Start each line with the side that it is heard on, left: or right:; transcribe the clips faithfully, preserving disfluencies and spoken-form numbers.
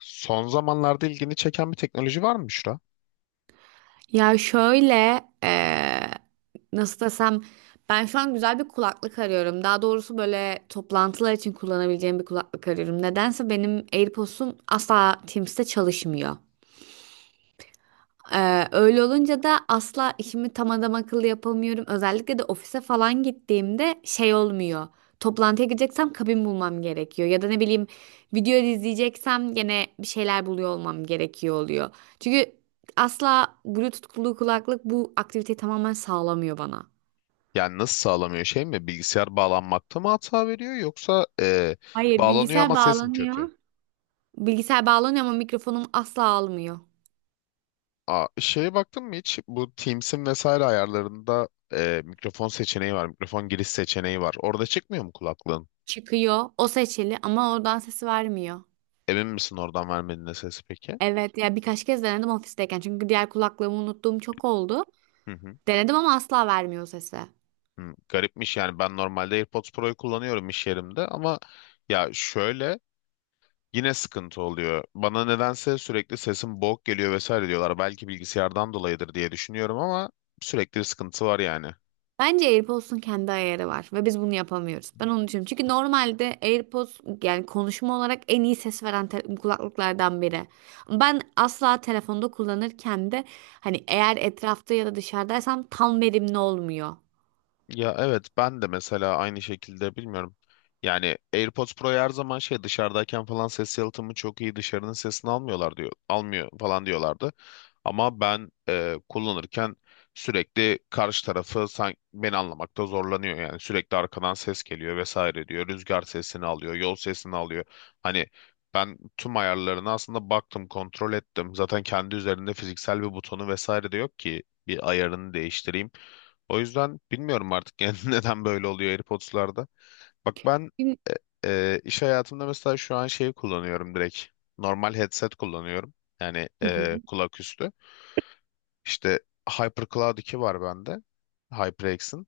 left: Son zamanlarda ilgini çeken bir teknoloji var mı, Büşra?
right: Ya şöyle eee, nasıl desem, ben şu an güzel bir kulaklık arıyorum. Daha doğrusu böyle toplantılar için kullanabileceğim bir kulaklık arıyorum. Nedense benim AirPods'um asla Teams'te çalışmıyor. Ee, öyle olunca da asla işimi tam adam akıllı yapamıyorum. Özellikle de ofise falan gittiğimde şey olmuyor. Toplantıya gideceksem kabin bulmam gerekiyor. Ya da ne bileyim, video izleyeceksem gene bir şeyler buluyor olmam gerekiyor oluyor. Çünkü asla Bluetooth'lu kulaklık bu aktiviteyi tamamen sağlamıyor bana.
left: Yani nasıl sağlamıyor, şey mi? Bilgisayar bağlanmakta mı hata veriyor, yoksa e,
right: Hayır,
left: bağlanıyor
right: bilgisayar
left: ama ses mi
right: bağlanıyor.
left: kötü?
right: Bilgisayar bağlanıyor ama mikrofonum asla almıyor.
left: Aa, şeye baktın mı hiç? Bu Teams'in vesaire ayarlarında e, mikrofon seçeneği var. Mikrofon giriş seçeneği var. Orada çıkmıyor mu kulaklığın?
right: Çıkıyor, o seçili ama oradan sesi vermiyor.
left: Emin misin oradan vermediğine sesi peki?
right: Evet ya, birkaç kez denedim ofisteyken, çünkü diğer kulaklığımı unuttuğum çok oldu.
left: Hı hı.
right: Denedim ama asla vermiyor sesi.
left: Hı. Garipmiş yani, ben normalde AirPods Pro'yu kullanıyorum iş yerimde ama ya şöyle, yine sıkıntı oluyor. Bana nedense sürekli sesim boğuk geliyor vesaire diyorlar. Belki bilgisayardan dolayıdır diye düşünüyorum ama sürekli bir sıkıntı var yani.
right: Bence AirPods'un kendi ayarı var ve biz bunu yapamıyoruz. Ben onu düşünüyorum. Çünkü normalde AirPods, yani konuşma olarak en iyi ses veren te- kulaklıklardan biri. Ben asla telefonda kullanırken de hani, eğer etrafta ya da dışarıdaysam tam verimli olmuyor.
left: Ya evet, ben de mesela aynı şekilde bilmiyorum. Yani AirPods Pro'yu her zaman şey, dışarıdayken falan ses yalıtımı çok iyi, dışarının sesini almıyorlar diyor. Almıyor falan diyorlardı. Ama ben e, kullanırken sürekli karşı tarafı sanki beni anlamakta zorlanıyor. Yani sürekli arkadan ses geliyor vesaire diyor. Rüzgar sesini alıyor, yol sesini alıyor. Hani ben tüm ayarlarına aslında baktım, kontrol ettim. Zaten kendi üzerinde fiziksel bir butonu vesaire de yok ki bir ayarını değiştireyim. O yüzden bilmiyorum artık yani, neden böyle oluyor AirPods'larda. Bak ben
right: Hı
left: e, e, iş hayatımda mesela şu an şey kullanıyorum direkt. Normal headset kullanıyorum. Yani
right: hı.
left: e, kulak üstü. İşte HyperCloud iki var bende. HyperX'in.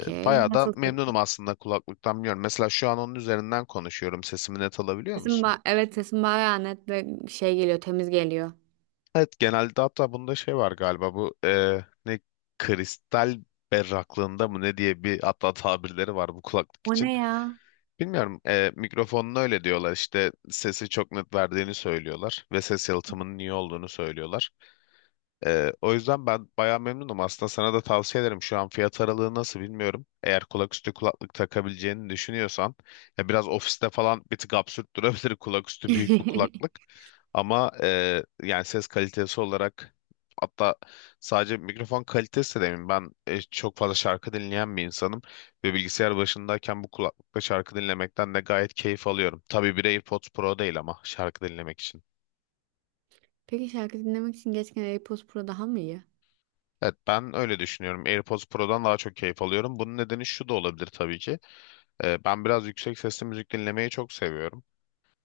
left: E, bayağı da
right: Nasıl ses?
left: memnunum aslında kulaklıktan, biliyorum. Mesela şu an onun üzerinden konuşuyorum. Sesimi net alabiliyor
right: Sesim
left: musun?
right: ba- evet, sesim bayağı net ve şey geliyor, temiz geliyor.
left: Evet genelde. Hatta bunda şey var galiba, bu e, ne, kristal berraklığında mı ne diye bir hatta tabirleri var bu kulaklık
right: O
left: için.
right: ne ya?
left: Bilmiyorum. E, mikrofonun öyle diyorlar. İşte sesi çok net verdiğini söylüyorlar ve ses yalıtımının iyi olduğunu söylüyorlar. Ee, o yüzden ben bayağı memnunum. Aslında sana da tavsiye ederim. Şu an fiyat aralığı nasıl bilmiyorum. Eğer kulaküstü kulaklık takabileceğini düşünüyorsan, ya biraz ofiste falan bir tık absürt durabilir kulaküstü büyük bir kulaklık. Ama e, yani ses kalitesi olarak, hatta sadece mikrofon kalitesi de demeyeyim. Ben e, çok fazla şarkı dinleyen bir insanım ve bilgisayar başındayken bu kulaklıkla şarkı dinlemekten de gayet keyif alıyorum. Tabii bir AirPods Pro değil ama, şarkı dinlemek için.
right: Peki şarkı dinlemek için gerçekten AirPods Pro daha mı iyi?
left: Evet ben öyle düşünüyorum. AirPods Pro'dan daha çok keyif alıyorum. Bunun nedeni şu da olabilir tabii ki. Ee, ben biraz yüksek sesli müzik dinlemeyi çok seviyorum.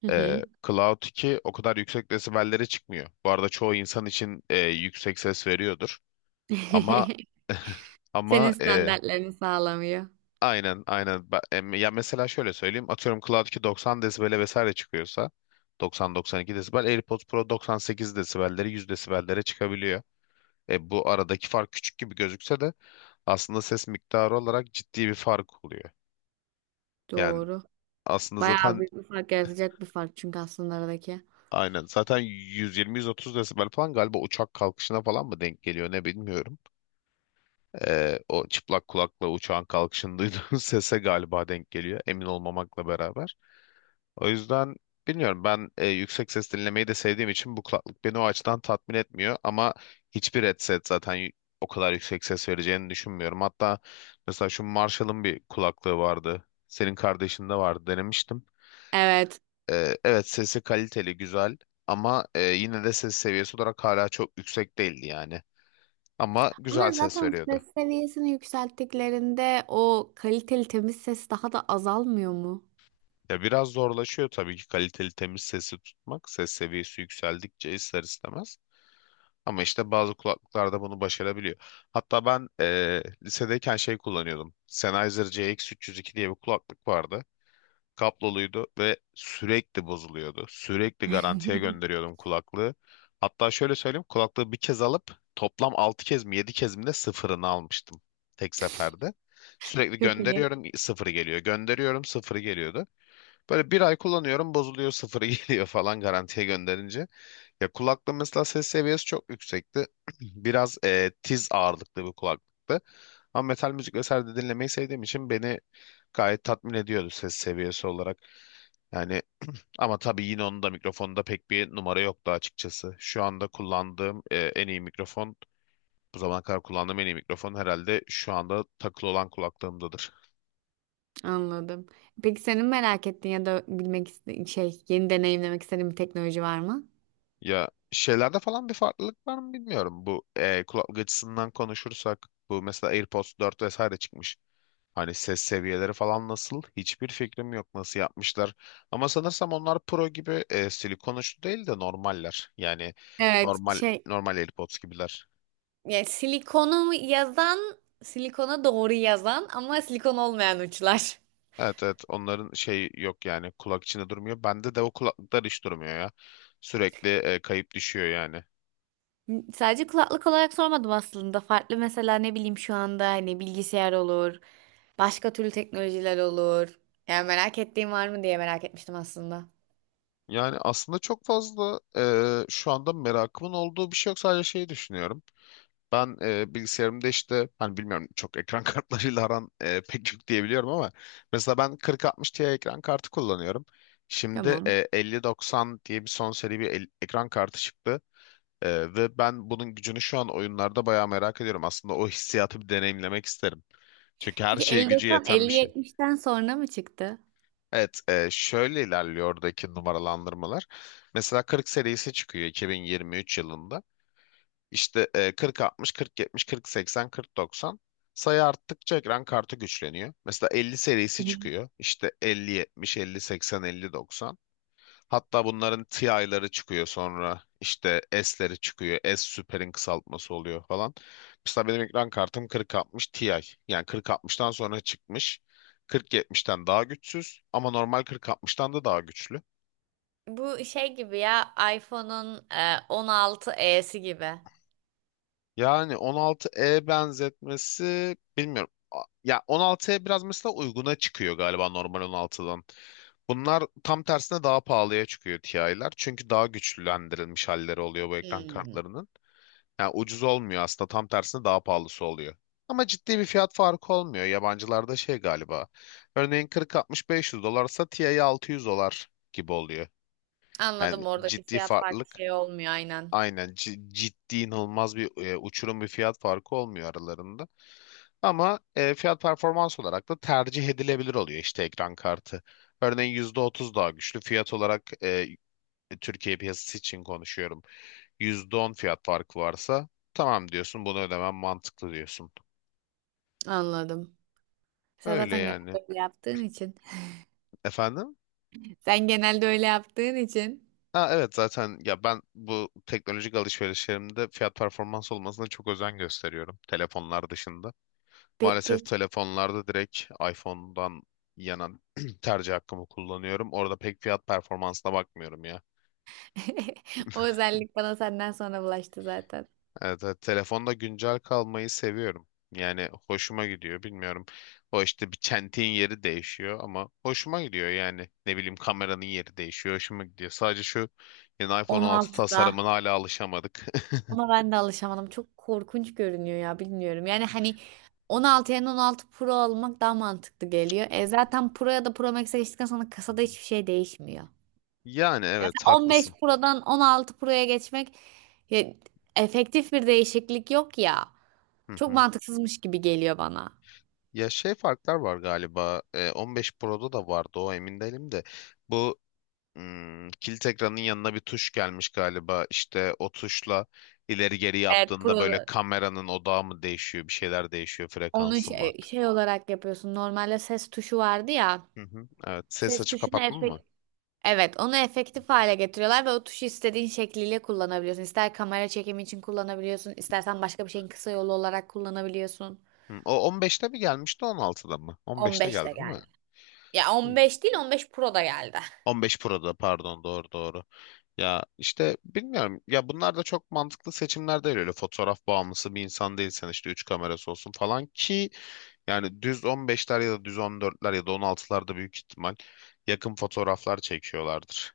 right: Hı hı.
left: Ee, Cloud iki o kadar yüksek desibellere çıkmıyor. Bu arada çoğu insan için e, yüksek ses veriyordur. Ama
right: Senin
left: ama e,
right: standartlarını sağlamıyor.
left: aynen aynen. Ba- em- Ya mesela şöyle söyleyeyim. Atıyorum Cloud iki doksan desibele vesaire çıkıyorsa doksan doksan iki desibel, AirPods Pro doksan sekiz desibelleri, yüz desibellere çıkabiliyor. E, bu aradaki fark küçük gibi gözükse de aslında ses miktarı olarak ciddi bir fark oluyor. Yani
right: Doğru.
left: aslında
right: Bayağı
left: zaten
right: büyük bir fark yaratacak bir fark çünkü aslında aradaki.
left: aynen zaten yüz yirmi yüz otuz desibel falan galiba uçak kalkışına falan mı denk geliyor ne, bilmiyorum. Ee, o çıplak kulakla uçağın kalkışını duyduğun sese galiba denk geliyor, emin olmamakla beraber. O yüzden bilmiyorum, ben e, yüksek ses dinlemeyi de sevdiğim için bu kulaklık beni o açıdan tatmin etmiyor ama hiçbir headset zaten y- o kadar yüksek ses vereceğini düşünmüyorum. Hatta mesela şu Marshall'ın bir kulaklığı vardı. Senin kardeşinde vardı, denemiştim.
right: Evet.
left: Ee, evet, sesi kaliteli, güzel ama e, yine de ses seviyesi olarak hala çok yüksek değildi yani. Ama güzel
right: Ama
left: ses
right: zaten
left: veriyordu.
right: ses seviyesini yükselttiklerinde o kaliteli temiz ses daha da azalmıyor mu?
left: Ya biraz zorlaşıyor tabii ki kaliteli temiz sesi tutmak. Ses seviyesi yükseldikçe ister istemez. Ama işte bazı kulaklıklarda bunu başarabiliyor. Hatta ben e, lisedeyken şey kullanıyordum. Sennheiser C X üç yüz iki diye bir kulaklık vardı. Kabloluydu ve sürekli bozuluyordu. Sürekli garantiye gönderiyordum kulaklığı. Hatta şöyle söyleyeyim kulaklığı bir kez alıp toplam altı kez mi yedi kez mi de sıfırını almıştım, tek seferde. Sürekli
right: Çok iyi.
left: gönderiyorum, sıfırı geliyor. Gönderiyorum, sıfırı geliyordu. Böyle bir ay kullanıyorum, bozuluyor, sıfırı geliyor falan garantiye gönderince. Ya kulaklığı mesela ses seviyesi çok yüksekti. Biraz e, tiz ağırlıklı bir kulaklıktı. Ama metal müzik vesaire de dinlemeyi sevdiğim için beni gayet tatmin ediyordu ses seviyesi olarak. Yani ama tabii yine onun da mikrofonda pek bir numara yoktu açıkçası. Şu anda kullandığım e, en iyi mikrofon, bu zamana kadar kullandığım en iyi mikrofon herhalde şu anda takılı olan kulaklığımdadır.
right: Anladım. Peki senin merak ettiğin ya da bilmek iste şey yeni deneyimlemek istediğin bir teknoloji var mı?
left: Ya şeylerde falan bir farklılık var mı bilmiyorum. Bu e, kulaklık açısından konuşursak, bu mesela AirPods dört vesaire çıkmış. Hani ses seviyeleri falan nasıl? Hiçbir fikrim yok nasıl yapmışlar. Ama sanırsam onlar Pro gibi e, silikon uçlu değil de normaller. Yani
right: Evet,
left: normal
right: şey.
left: normal AirPods gibiler.
right: Yani silikonu yazan, silikona doğru yazan ama silikon olmayan uçlar.
left: Evet evet, onların şey yok yani, kulak içinde durmuyor. Bende de o kulaklıklar hiç durmuyor ya. Sürekli e, kayıp düşüyor yani.
right: Sadece kulaklık olarak sormadım aslında. Farklı mesela, ne bileyim, şu anda hani bilgisayar olur, başka türlü teknolojiler olur. Yani merak ettiğim var mı diye merak etmiştim aslında.
left: Yani aslında çok fazla e, şu anda merakımın olduğu bir şey yok. Sadece şeyi düşünüyorum. Ben e, bilgisayarımda işte hani bilmiyorum, çok ekran kartlarıyla aran e, pek yok diyebiliyorum ama mesela ben kırk altmış Ti ekran kartı kullanıyorum. Şimdi
right: Tamam.
left: e, elli doksan diye bir son seri bir el- ekran kartı çıktı. E, ve ben bunun gücünü şu an oyunlarda bayağı merak ediyorum. Aslında o hissiyatı bir deneyimlemek isterim. Çünkü her
right: Peki
left: şeye gücü
right: elli doksan,
left: yeten bir şey.
right: elli yetmişten sonra mı çıktı?
left: Evet, e, şöyle ilerliyor oradaki numaralandırmalar. Mesela kırk serisi çıkıyor iki bin yirmi üç yılında. İşte e, kırk altmış, kırk yetmiş, kırk seksen, kırk doksan. Sayı arttıkça ekran kartı güçleniyor. Mesela elli serisi
right: Hı hı.
left: çıkıyor. İşte elli yetmiş, elli seksen, elli doksan. Hatta bunların Ti'ları çıkıyor sonra. İşte S'leri çıkıyor. S süperin kısaltması oluyor falan. Mesela benim ekran kartım kırk altmış Ti. Yani kırk altmıştan sonra çıkmış. kırk yetmişten daha güçsüz ama normal kırk altmıştan da daha güçlü.
right: Bu şey gibi ya, iPhone'un e, on altı esi gibi.
left: Yani on altı E benzetmesi bilmiyorum. A- Ya on altı E biraz mesela uyguna çıkıyor galiba normal on altıdan. Bunlar tam tersine daha pahalıya çıkıyor, TI'ler. Çünkü daha güçlülendirilmiş halleri oluyor bu ekran
right: Hmm.
left: kartlarının. Yani ucuz olmuyor, aslında tam tersine daha pahalısı oluyor. Ama ciddi bir fiyat farkı olmuyor. Yabancılarda şey galiba. Örneğin kırk altmış-beş yüz dolarsa TI altı yüz dolar gibi oluyor. Yani
right: Anladım, oradaki
left: ciddi
right: fiyat farkı
left: farklılık,
right: şey olmuyor, aynen.
left: aynen. Ci- ciddi inanılmaz bir e, uçurum bir fiyat farkı olmuyor aralarında. Ama e, fiyat performans olarak da tercih edilebilir oluyor işte ekran kartı. Örneğin yüzde otuz daha güçlü fiyat olarak e, Türkiye piyasası için konuşuyorum. yüzde on fiyat farkı varsa tamam diyorsun, bunu ödemem mantıklı diyorsun.
right: Anladım. Sen
left: Öyle
right: zaten
left: yani.
right: genelde öyle yaptığın için.
left: Efendim?
right: Sen genelde öyle yaptığın için.
left: Ha, evet zaten ya, ben bu teknolojik alışverişlerimde fiyat performans olmasına çok özen gösteriyorum telefonlar dışında.
right: Pe pek.
left: Maalesef telefonlarda direkt iPhone'dan yana tercih hakkımı kullanıyorum. Orada pek fiyat performansına bakmıyorum ya.
right: O özellik bana senden sonra bulaştı zaten.
left: Evet, evet, telefonda güncel kalmayı seviyorum. Yani hoşuma gidiyor, bilmiyorum. O işte bir çentiğin yeri değişiyor ama hoşuma gidiyor yani. Ne bileyim, kameranın yeri değişiyor, hoşuma gidiyor. Sadece şu yeni iPhone on altı tasarımına
right: on altıda.
left: hala alışamadık.
right: Ona ben de alışamadım. Çok korkunç görünüyor ya, bilmiyorum. Yani hani, on altı yerine on altı Pro almak daha mantıklı geliyor. E zaten Pro ya da Pro Max'e geçtikten sonra
left: Hı
right: kasada
left: hı.
right: hiçbir şey değişmiyor.
left: Yani
right: Yani
left: evet
right: on beş
left: haklısın.
right: Pro'dan on altı Pro'ya geçmek, ya, efektif bir değişiklik yok ya.
left: Hı
right: Çok
left: hı.
right: mantıksızmış gibi geliyor bana.
left: Ya şey farklar var galiba. e, on beş Pro'da da vardı o, emin değilim de. Bu, hmm, kilit ekranın yanına bir tuş gelmiş galiba. İşte o tuşla ileri geri
right: Evet,
left: yaptığında böyle
right: pro,
left: kameranın odağı mı değişiyor, bir şeyler değişiyor,
right: onun
left: frekansı mı
right: şey,
left: artık?
right: şey olarak yapıyorsun. Normalde ses tuşu vardı ya.
left: Hı hı. Evet, ses
right: Ses
left: açıp
right: tuşunu
left: kapatma mı?
right: efek, evet, onu efektif hale getiriyorlar ve o tuşu istediğin şekliyle kullanabiliyorsun. İster kamera çekimi için kullanabiliyorsun, istersen başka bir şeyin kısa yolu olarak kullanabiliyorsun.
left: Hı, o on beşte mi gelmişti, on altıda mı? on beşte
right: on beş
left: geldi
right: de
left: değil
right: geldi. Ya
left: mi?
right: on beş değil, on beş Pro da geldi.
left: on beş Pro'da pardon, doğru doğru. Ya işte bilmiyorum ya, bunlar da çok mantıklı seçimler değil, öyle fotoğraf bağımlısı bir insan değilsen işte üç kamerası olsun falan ki, yani düz on beşler ya da düz on dörtler ya da on altılarda büyük ihtimal yakın fotoğraflar çekiyorlardır.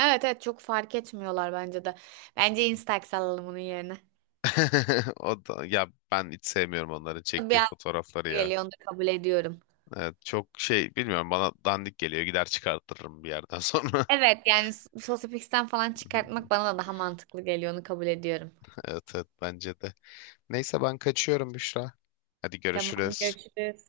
right: Evet evet, çok fark etmiyorlar bence de. Bence Instax alalım onun yerine.
left: O da, ya ben hiç sevmiyorum onların
right: Bir
left: çektiği fotoğrafları ya.
right: geliyor, onu da kabul ediyorum.
left: Evet, çok şey bilmiyorum, bana dandik geliyor, gider çıkartırım bir yerden sonra.
right: Evet yani s- sosyopiksten falan çıkartmak bana da daha mantıklı geliyor, onu kabul ediyorum.
left: Evet evet, bence de. Neyse ben kaçıyorum Büşra. Hadi
right: Tamam,
left: görüşürüz.
right: görüşürüz.